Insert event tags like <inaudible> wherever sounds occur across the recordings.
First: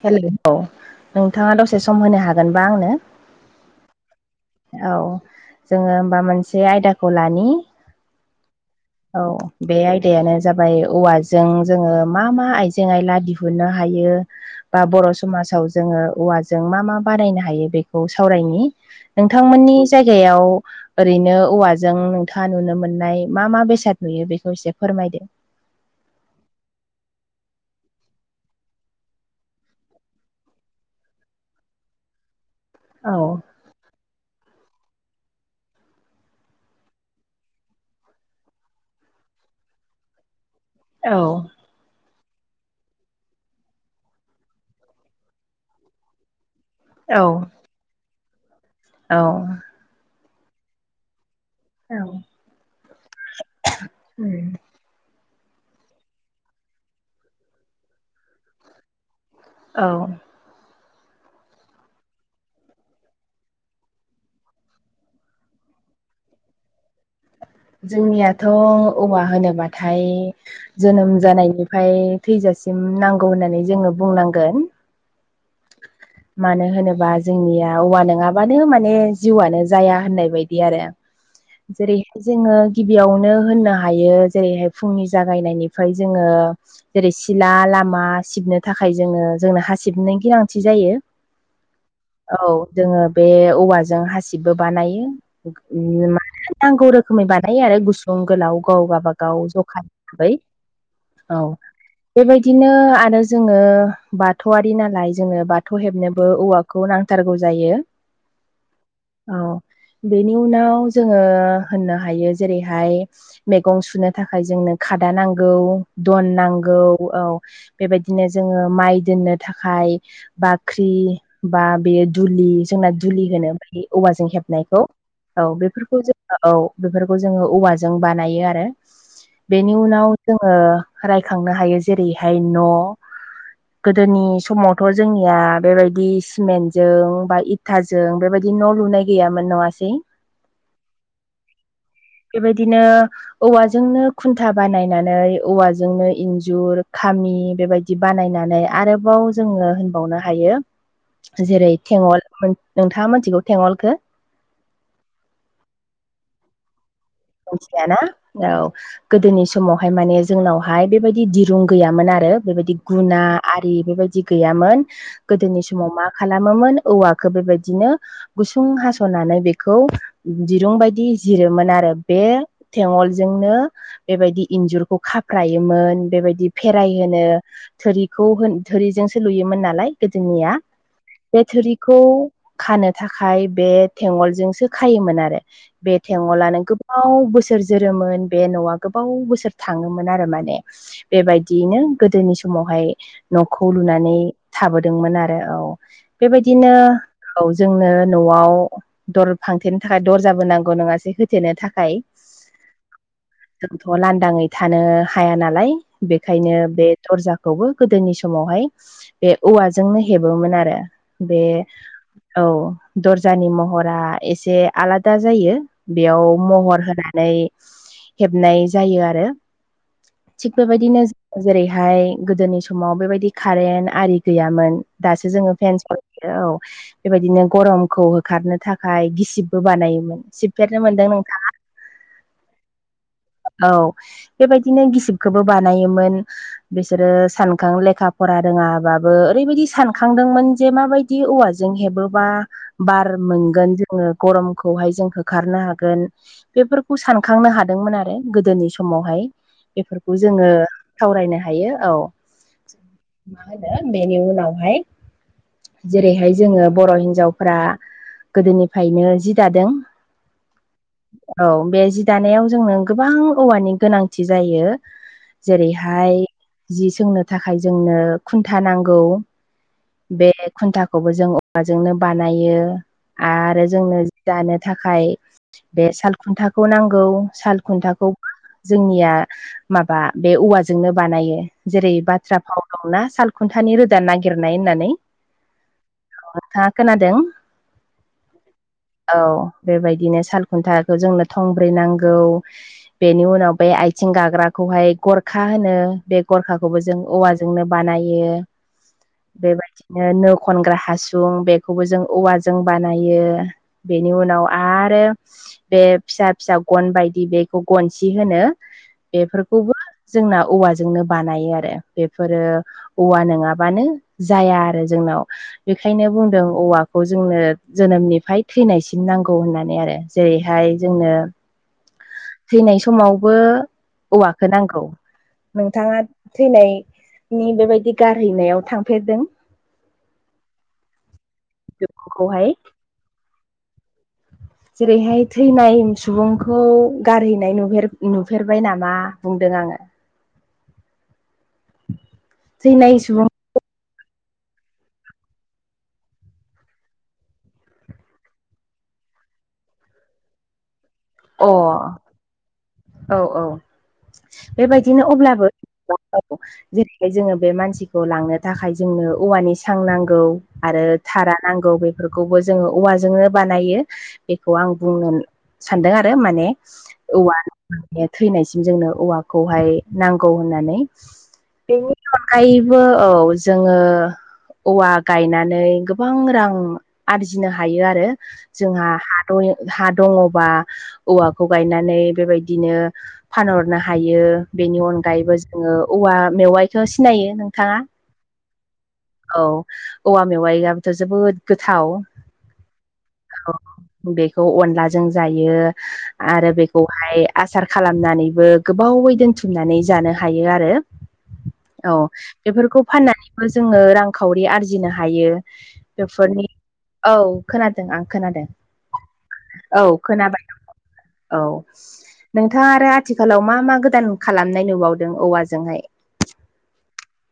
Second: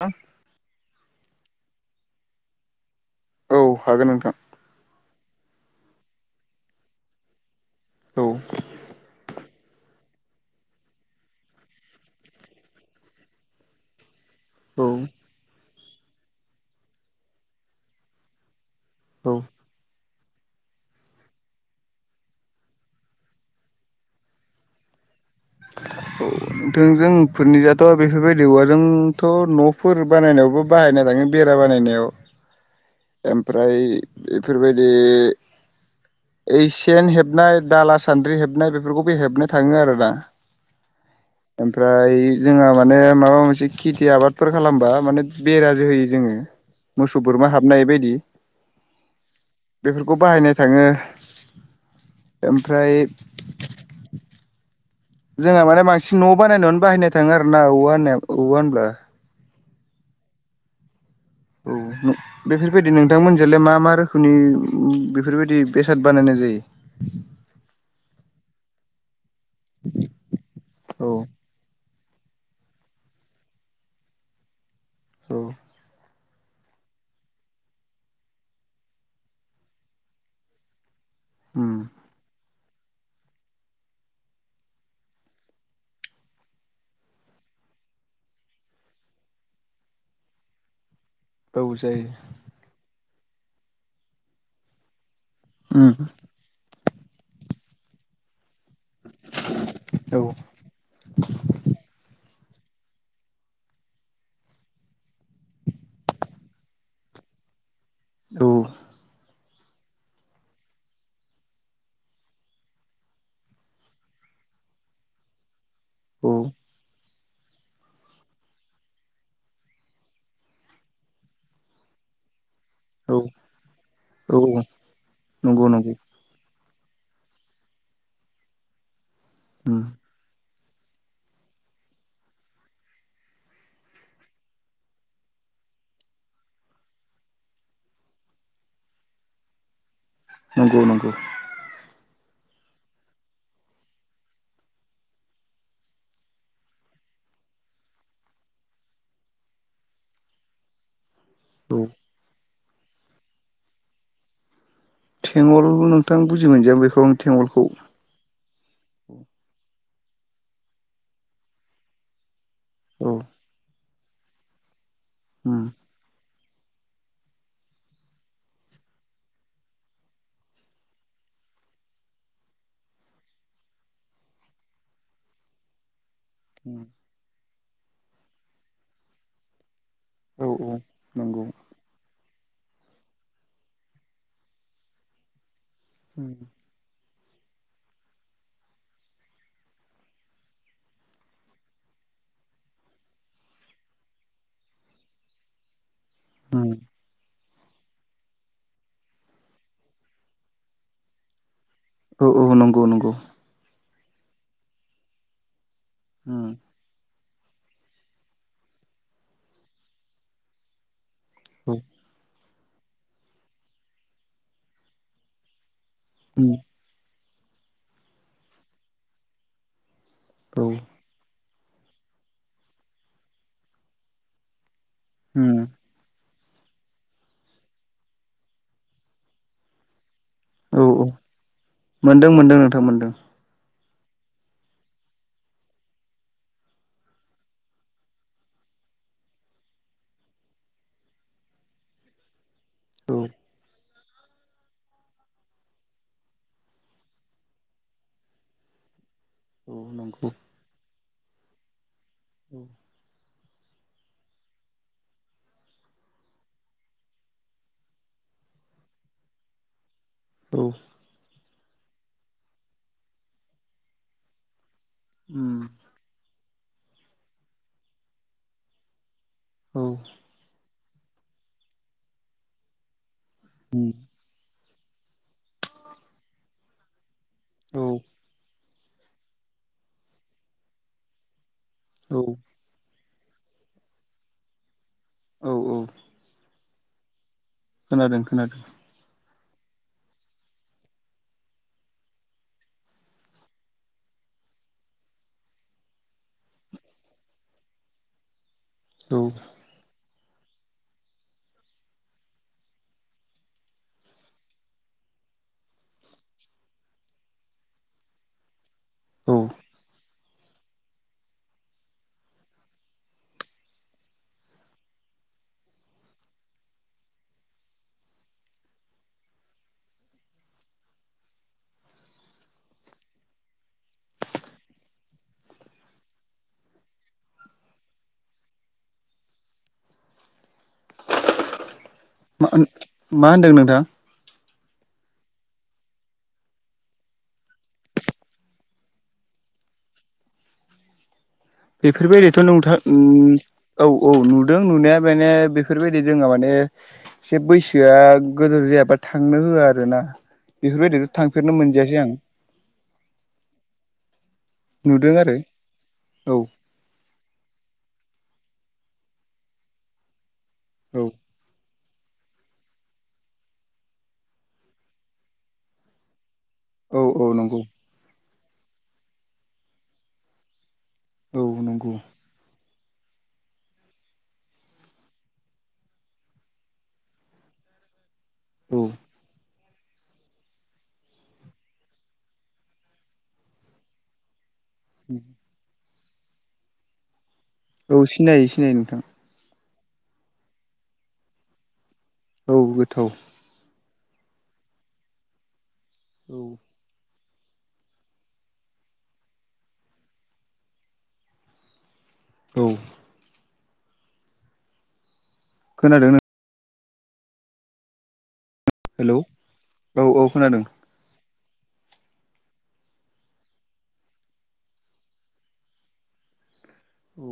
औ हेलौ नोंथाङा दसे सम होनो हागोनबा आंनो। औ हागोन नोंथां। औ जोङो होमबा मोनसे आयदाखौ लानि। औ औ बे आयदायानो जाबाय औवाजों जोङो मा मा आइजें आयला दिहुननो हायो? बा औ बर' समाजाव जोङो औवाजों मा मा बारायनो हायो बेखौ सावरायनि। नोंथांमोननि जायगायाव ओरैनो औवाजों नोंथाङा नुनो मोननाय मा मा बेसाद नुयो बेखौ एसे फोरमायदो। थों जोंफोरनि दाथ' बेफोरबायदि औवाजोंथ' न'फोर बानायनायावबो बाहायनाय थाङो बेरा बानायनायाव। <unintelligible> औ ओमफ्राय बेफोरबायदि ओइ सेेन हेबनाय दाला सान्द्रि हेबनाय बेफोरखौबो हेबनाय थाङो आरोना। औ। ओमफ्राय जोंहा माने माबा मोनसे खेथि आबादफोर खालामबा माने बेराजो होयो जोङो। <unintelligible> मोसौ बोरमा हाबनो हायै बायदि। औ। बेफोरखौ बाहायनाय थाङो। ओमफ्राय औ। जोंहा माने बांसिन न' बानायनायावनो बाहायनाय थाङो आरोना औव होननाय औवा होनब्ला। औ। <inaudible> बेफोरबायदि नोंथांमोनजोंलाय मा मा रोखोमनि बेफोरबायदि बेसाद बानायनाय जायो? जोंनियाथ' औवा होनोबाथाय औ जोनोम जानायनिफाय थैजासिम नांगौ होननानै जोङो बुंनांगोन। औ। मानो होनोबा जोंनिया औवा नङाबानो माने जिउआनो जाया होननाय बायदि आरो। उम जेरै जोङो गिबियावनो होननो हायो जेरैहाय फुंनि जागायनायनिफ्राय जोङो जेरै सिला लामा सिबनो थाखाय जोङो जोंनो हा सिबनायनि गोनांथि जायो। औ जायो। औ जोङो बे औवाजों हासिबबो बानायो। उम मा होनो नांगौ रोखोमै बानायो आरो गुसुं गोलाव गाव गाबागाव जखा औ हिसाबै। औ बेबायदिनो आरो जोङो बाथौआरि नालाय जोङो बा थौ हेबनोबो औवाखौ नांथारगौ जायो। औ। औ बेनि उनाव जोङो होननो हायो जेरैहाय मैगं सुनो थाखाय जोंनो खादा नांगौ। दन औ नांगौ। औ बेबायदिनो जोङो माइ दोननो थाखाय बाख्रि बा बे दुलि। जोंना औ दुलि होनो बै औवाजों औ हेबनायखौ। औ नंगौ नंगौ बेफोरखौ जों औ बेफोरखौ जोङो औवाजों बानायो आरो बेनि उम उनाव जोङो रायखांनो हायो जेरैहाय न'। गोदोनि समावथ' जोंनिया बेबायदि सिमेन्टजों बा इटाजों बेबायदि न' लुनाय गैयामोन नङा सै। नेंगौ नंगौ। बेबायदिनो औवाजोंनो खुन्था बानायनानै औवाजोंनो इन्जुर खामि बेबायदि दि बानायनानै आरोबाव जोङो बावनो हायो जेरै औ थेङल, नोंथाङा मोनथिगौ थोङलखौ? थेङल नोंथां बुजि मोनजियां बेखौ। थेंगलखौ मोनथियाना? औ गोदोनि समावहाय माने जोंनावहाय बेबायदि दिरुं गैयामोन आरो बेबायदि औ गुना आरि बेबायदि गैयामोन। उम गोदोनि समाव मा खालामोमोन? औवाखौ बेबादिनो गुसुं हास'नानै बेखौ दिरुं बायदि जिरोमोन आरो। बे थेवोलजोंनो बेबायदि इन्जुरखौ खाफ्रायोमोन बेबायदि फेराइ होनो थोरिखौ होन थोरिजोंसो लुयोमोन नालाय। औ गोदोनिया औ बे नंगौ थोरि खौ खानो थाखाय बे थेंवोलजोंसो खायोमोन आरो।। बे उम थेंवलानो गो बाव बोसोर जोरोमोन बे न'आ गोबाव बोसोर थाङोमोन आरो माने। बेबायदियैनो गोदोनि समावहाय न'खौ लुनानै थाबोदोंमोन आरो औ बेबायदिनो औ जोंनो न'आव दर फांथेनो थाखाय दरजाबो नांगौ नङासै होथेनो थाखाय औ औ नंगौ नंगौ जोंथ' लांदाङै थानो हाया नालाय उम बेखायनो बे दरजाखौबो गोदोनि समावहाय बे औवाजोंनो हेबोमोन आरो। बे औ औ दरजानि महरा एसे आलादा जायो बेयाव उम महर होनानै हेबनाय जायो आरो थिग औ बेबायदिनो जेरैहाय गोदोनि समाव बेबायदि कारेन्ट आरि गैयामोन दासो जोङो उम फेनस औ बेबायदिनो गरमखौ होखारनो थाखाय गिसिबबो बानायोमोन सिब हेबफेरनो औ औ मोनदों नों मोनदों मोनदों नोंथां मोनदों औ बेबायदिनो गिसिबखौबो बानायोमोन। बिसोरो सानखां लेखा फरा रोङाबाबो ओरैबायदि सानखांदोंमोन जे माबायदि माबादि औवाजों हेबोबा बार औ मोनगोन जोङो गरमखौहाय जों होखारनो हागोन। बेफोरखौ सानखांनो हादोंमोन आरो गोदोनि समावहाय औ बेफोरखौ नंगौ जोङो सावरायनो हायो औ उम मा होनो बेेनि उनावहाय जेरैहाय जोङो बर' हिनजावफोरा गोदोनिफ्रायनो जि दादों औ औ बे जि दानायाव जोंनो गोबां औवानि गोनांथि जायो उम जेरै हाय जि सोंनो थाखाय जोंनो खुन्था नांगौ। ओम बे खुन्थाखौबो जों औवाजोंनो बानायो आरो औ जोंनो जि जानो थाखाय बे साल खुन्थाखौ नांगौ साल खुन्थाखौ जोंनिया माबा बे औवाजोंनो बानायो जेरै औ बाथ्रा भाव दंना साल खुन्थानि रोदा नागिरनाय होननानै। औ औ अ नोंथाङा खोनादों? खोनादों खोनादों औ बेबायदिनो सालखुन्थाखौ जोंनो थंब्रै नांगौ। बेनि उनाव बे आथिं गाग्राखौहाय गरखा होनो बे गरखाखौबो जों औवाजों नो बानायो। औ बेबायदिनो नो खनग्रा हासुं बेखौबो जों औवाजों बानायो। बेनि उनाव आरो बे फिसा फिसा गन बायदि बेखौ गनसि होनो औ बेफोरखौबो जोंना औवाजोंनो बानायो आरो बेफोरो औवा नङाबानो जाया आरो जोंनाव बेखायनो बुंदों औवाखौ जोंनो जोनोमनिफ्राय थैनायसिम नांगौ होननानै आरो। जेरैहाय जोंनो थैनाय समावबो औवखौ नांगौ। नोंथाङा थैनायनि बेबायदि गारहैनायाव थांफेरदों? <unintelligible> मा बेखौहाय मा होन्दों नोंथां? जेरैहाय थैनाय सुबुंखौ गारहैनाय नुफेर-नुफेरबाय नामा बुंदों आङो। बेफोरबायदिथ' नंथा थैनाय उम सुबुं औ औ नुदों नुनाया माने बेफोरबायदि जों माने एसे बैसोआ गोदोर जायाबा थांनो होआ आरो ना बेफोरबायदि अ औ औ बेबायदिनो नुदों आरो अब्लाबो औ। जेरैहाय जोङो बे मानसिखौ लांनो थाखाय जोंनो औवानि सां नांगौ आरो औ थारा नांगौ बेफोरखौबो जोङो औवाजोंनो बानायो बेखौ आं बुंनो सान्दों आरो माने औ औ औवा नंगौ थैनायसिम जोंनो औवाखौहाय नांगौ होननानै औ नंगौ बेनि खायबो औ जोङो औवा गायनानै गोबां रां आरजिनो हायो आरो। औ जोंहा हा दय हा दङबा औवाखौ गायनानै बेबायदिनो फानहरनो हायो बेनि अनगायैबो ङो औवा मेवाइखौ सिनायो नोंथाङा औ सिनायो सिनायो नोंथां। औ औवा मेवाइआाबोथ' जोबोद गोथाव औ गोथाव। औ बेखौ अनलाजों जायो औ आरो बे खौहाय आसार खालामनानैबो गोबावै दोनथुमनानै जानो हायो आरो। औ। औ बेफोरखौ फाननानैबो जोङो रांखावरि आरजिनो हायो खोनादों बेफोरनि औ खोनादों आं खोनादों। हेल' औ औ खोनादों। औ। नोंथाङा आरो आथिखालाव मा मा गोदान खालामनाय नुबावदों औवाजोंहाय। औ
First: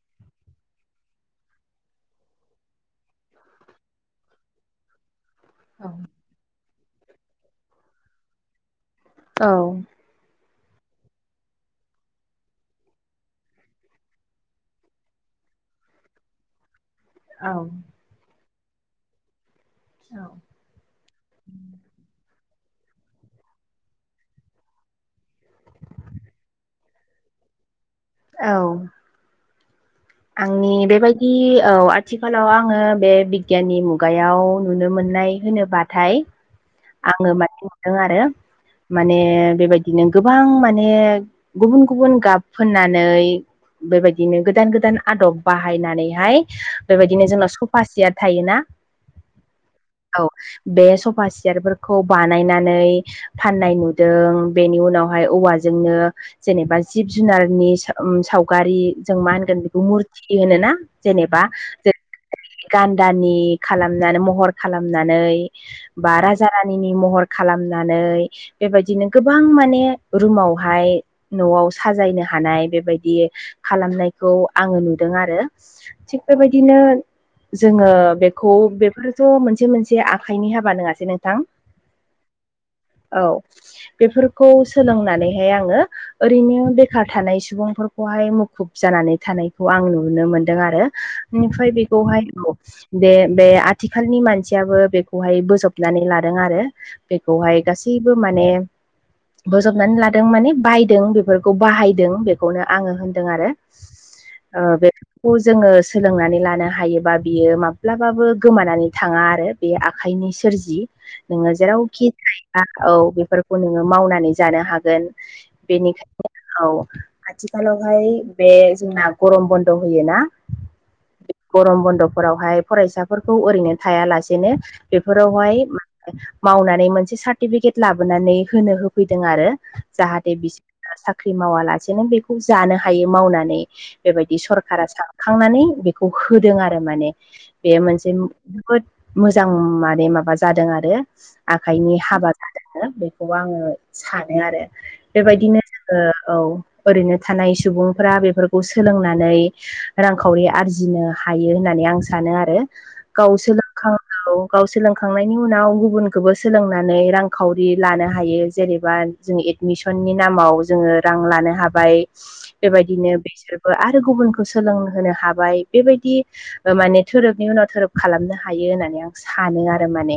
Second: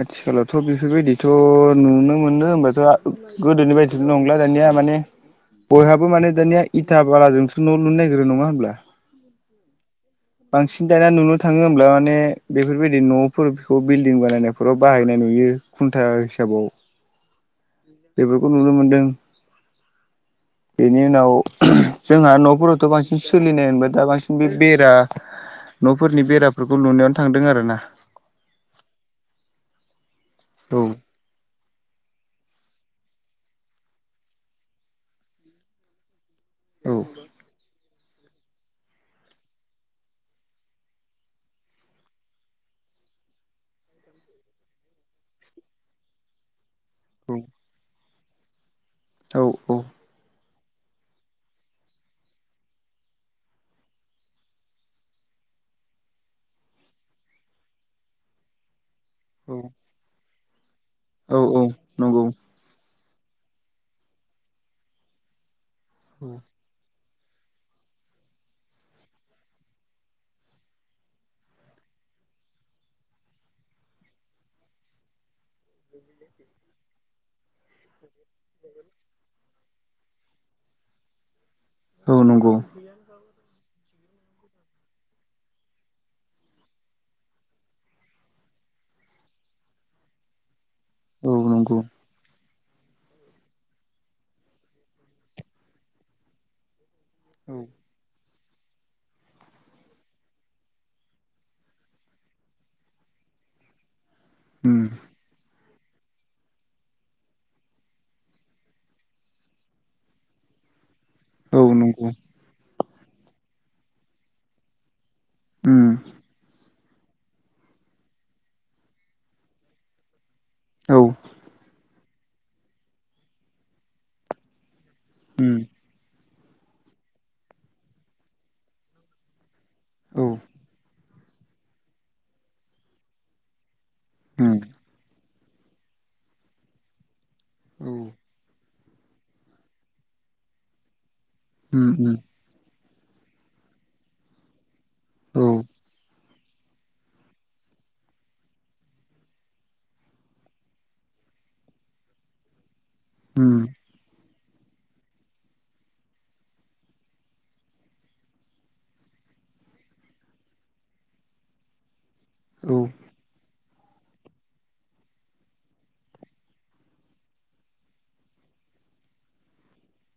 आथिखालावथ' बेफोरबायदिथ' नुनो मोनो होनोमबाथ' गोदोनि बायदि' नंला दानिया माने औ बयहाबो माने दानिया इथा बालाजोंसो न' लुनो नागिरो नङा होमब्ला। औ। बांसिन दाना नुनो थाङो होमब्ला माने बेफोरबायदि न'फोरखौ बिल्डिं बानायनायफोराव बाहायनाय नुयो। खुन्टा हिसाबाव औ। बेफोरखौ नुनो मोन्दों। औ। बेनि उनाव जोंहा न'फोरावथ' बांसिन सोलिनाय होनबाय दा बांसिन बे बेरा न'फोरनि बेराफोरखौ लुनायावनो थांदों आरो ना। औ। आंनि बेबायदि दि औ आथिखालाव आङो बे बिगियाननि मुगायाव नुनो मोननाय होनोबाथाय औ। आङो माने नुदों आरो माने बेबायदिनो गोबां माने गुबुन गुबुन गाब फोननानै बेबायदिनो गोदान गोदान आदब बाहायनानैहाय बेबायदिनो जोंनाव सफा सियार थायोना औ औ। औ बे सफा सियारफोरखौ बानायनानै फाननाय नुदों बेनि उनावहाय औवाजोंनो जेनेबा जिब जुनारनि उ सावगारि जों मा औ होनगोन बेखौ मुरथि होनोना औ जेनेबा औ जों नंगौ गान्दानि खालामनानै महर खालामनानै बा औ रानिनि महर खालामनानै बेबायदिनो गोबां माने रुमावहाय न'आव साजायनो हानाय बेबायदि खालामनायखौ आङो नुदों आरो थिग बेबायदिनो जोङो बे खौ बेफोरथ' मोनसे मोनसे आखाइनि हाबा नङासै नोंथां औ नंगौ औ बेफोरखौ सोलोंनानैहाय आङो ओरैनो बेखार थानाय सुबुंफोरखौहाय मुखुब जानानै थानायखौ आं नुनो मोनदों आरो औ बेनिफ्राय नंगौ बेखौहाय औ बे बे आथिखालनि मानसियाबो बेखौहाय बोजब नानै लादों आरो बेखौहाय गासैबो माने बोजबनानै लादों माने बायदों बेफोरखौ बाहायदों बेखौनो आङो होनदों आरो ओ उम बे खौ जोङो सोलोंनानै लानो हायोबा बियो माब्लाबाबो गोमानानै थाङा आरो बे आखाइनि सोरजि नोङो औ नंगौ जेरावखि थाया औ बेफोरखौ नोङो मावनानै जानो हागोन उम बेनिखायनो औ आथिखालावहाय बे जोंना गरम बन्द होयो ना औ गरम बन्द'फोरावहाय फरायसाफोरखौ ओरैनो थायालासेनो बेफोरावहाय उम मावनानै मोनसे सार्टिफिकेट लाबोनानै होनो होफैदों आरो औ जाहाथे बिसोर साख्रि मावालासेनो बेखौ जानो हायो मावनानै बेबायदि उम सरखारा स खांनानै बेखौ होदों आरो माने बेयो मोनसे उम जोबोद मोजां माने माबा जादों आरो आखाइनि उम हाबा द बेखौबो आङो सानो आरो औ बेबायदिनो जोङो औ ओरैनो थानाय सुबुंफ्रा बेफोरखौ सोलोंनानै रांखावरि आरजिनो हायो होननानै आं सानो आरो गावस उम लोंखौ गावस लों खांनायनि उनाव गुबुनखौबो सोलोंनानै रांखावरि लानो हायो जेनेबा जों एडमिसननि नामाव जोङो रां लानो हाबाय औ बेबायदिनो बेसोर आरो गुबुनखौ सोलोंहोनो हाबाय बेबायदि माने धोरोबनि उनाव धोरोब खालामनो हायो होननानै आं सानो आरो माने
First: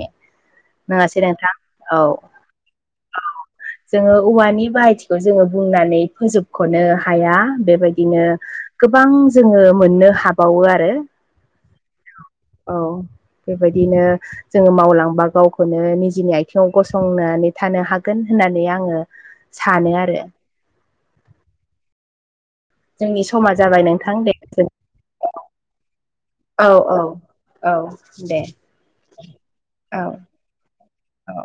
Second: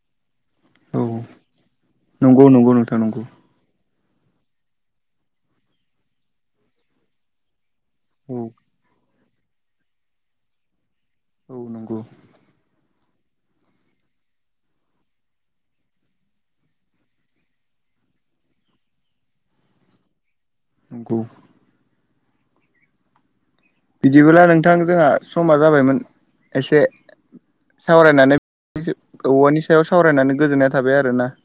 औ नङासै नोंथां औ नंगौ नंगौ नोंथां औ नंगौ जोङो औवानि बाहायथिखौ जोङो बुंनानै फोजोबख'नो हाया बेबायदि बिदिनो औ गोबां जोङो मोननो हाबावो आरो औ नंगौ। औ बेबायदिनो जोङो मावलांबा गावखौनो निजिनि आथिङाव गसंनानै थानो हागोन होननानै आङो सानो आरो <unintelligible> जोंनि समा जाबाय नों बिदिबोब्ला नोंथां जोंहा समा जाबायमोन। औ एसे औ औ सावरायनानै दे औवानि सायाव औ सावरायनानै गोजोननाय थाबाय आरो ना औ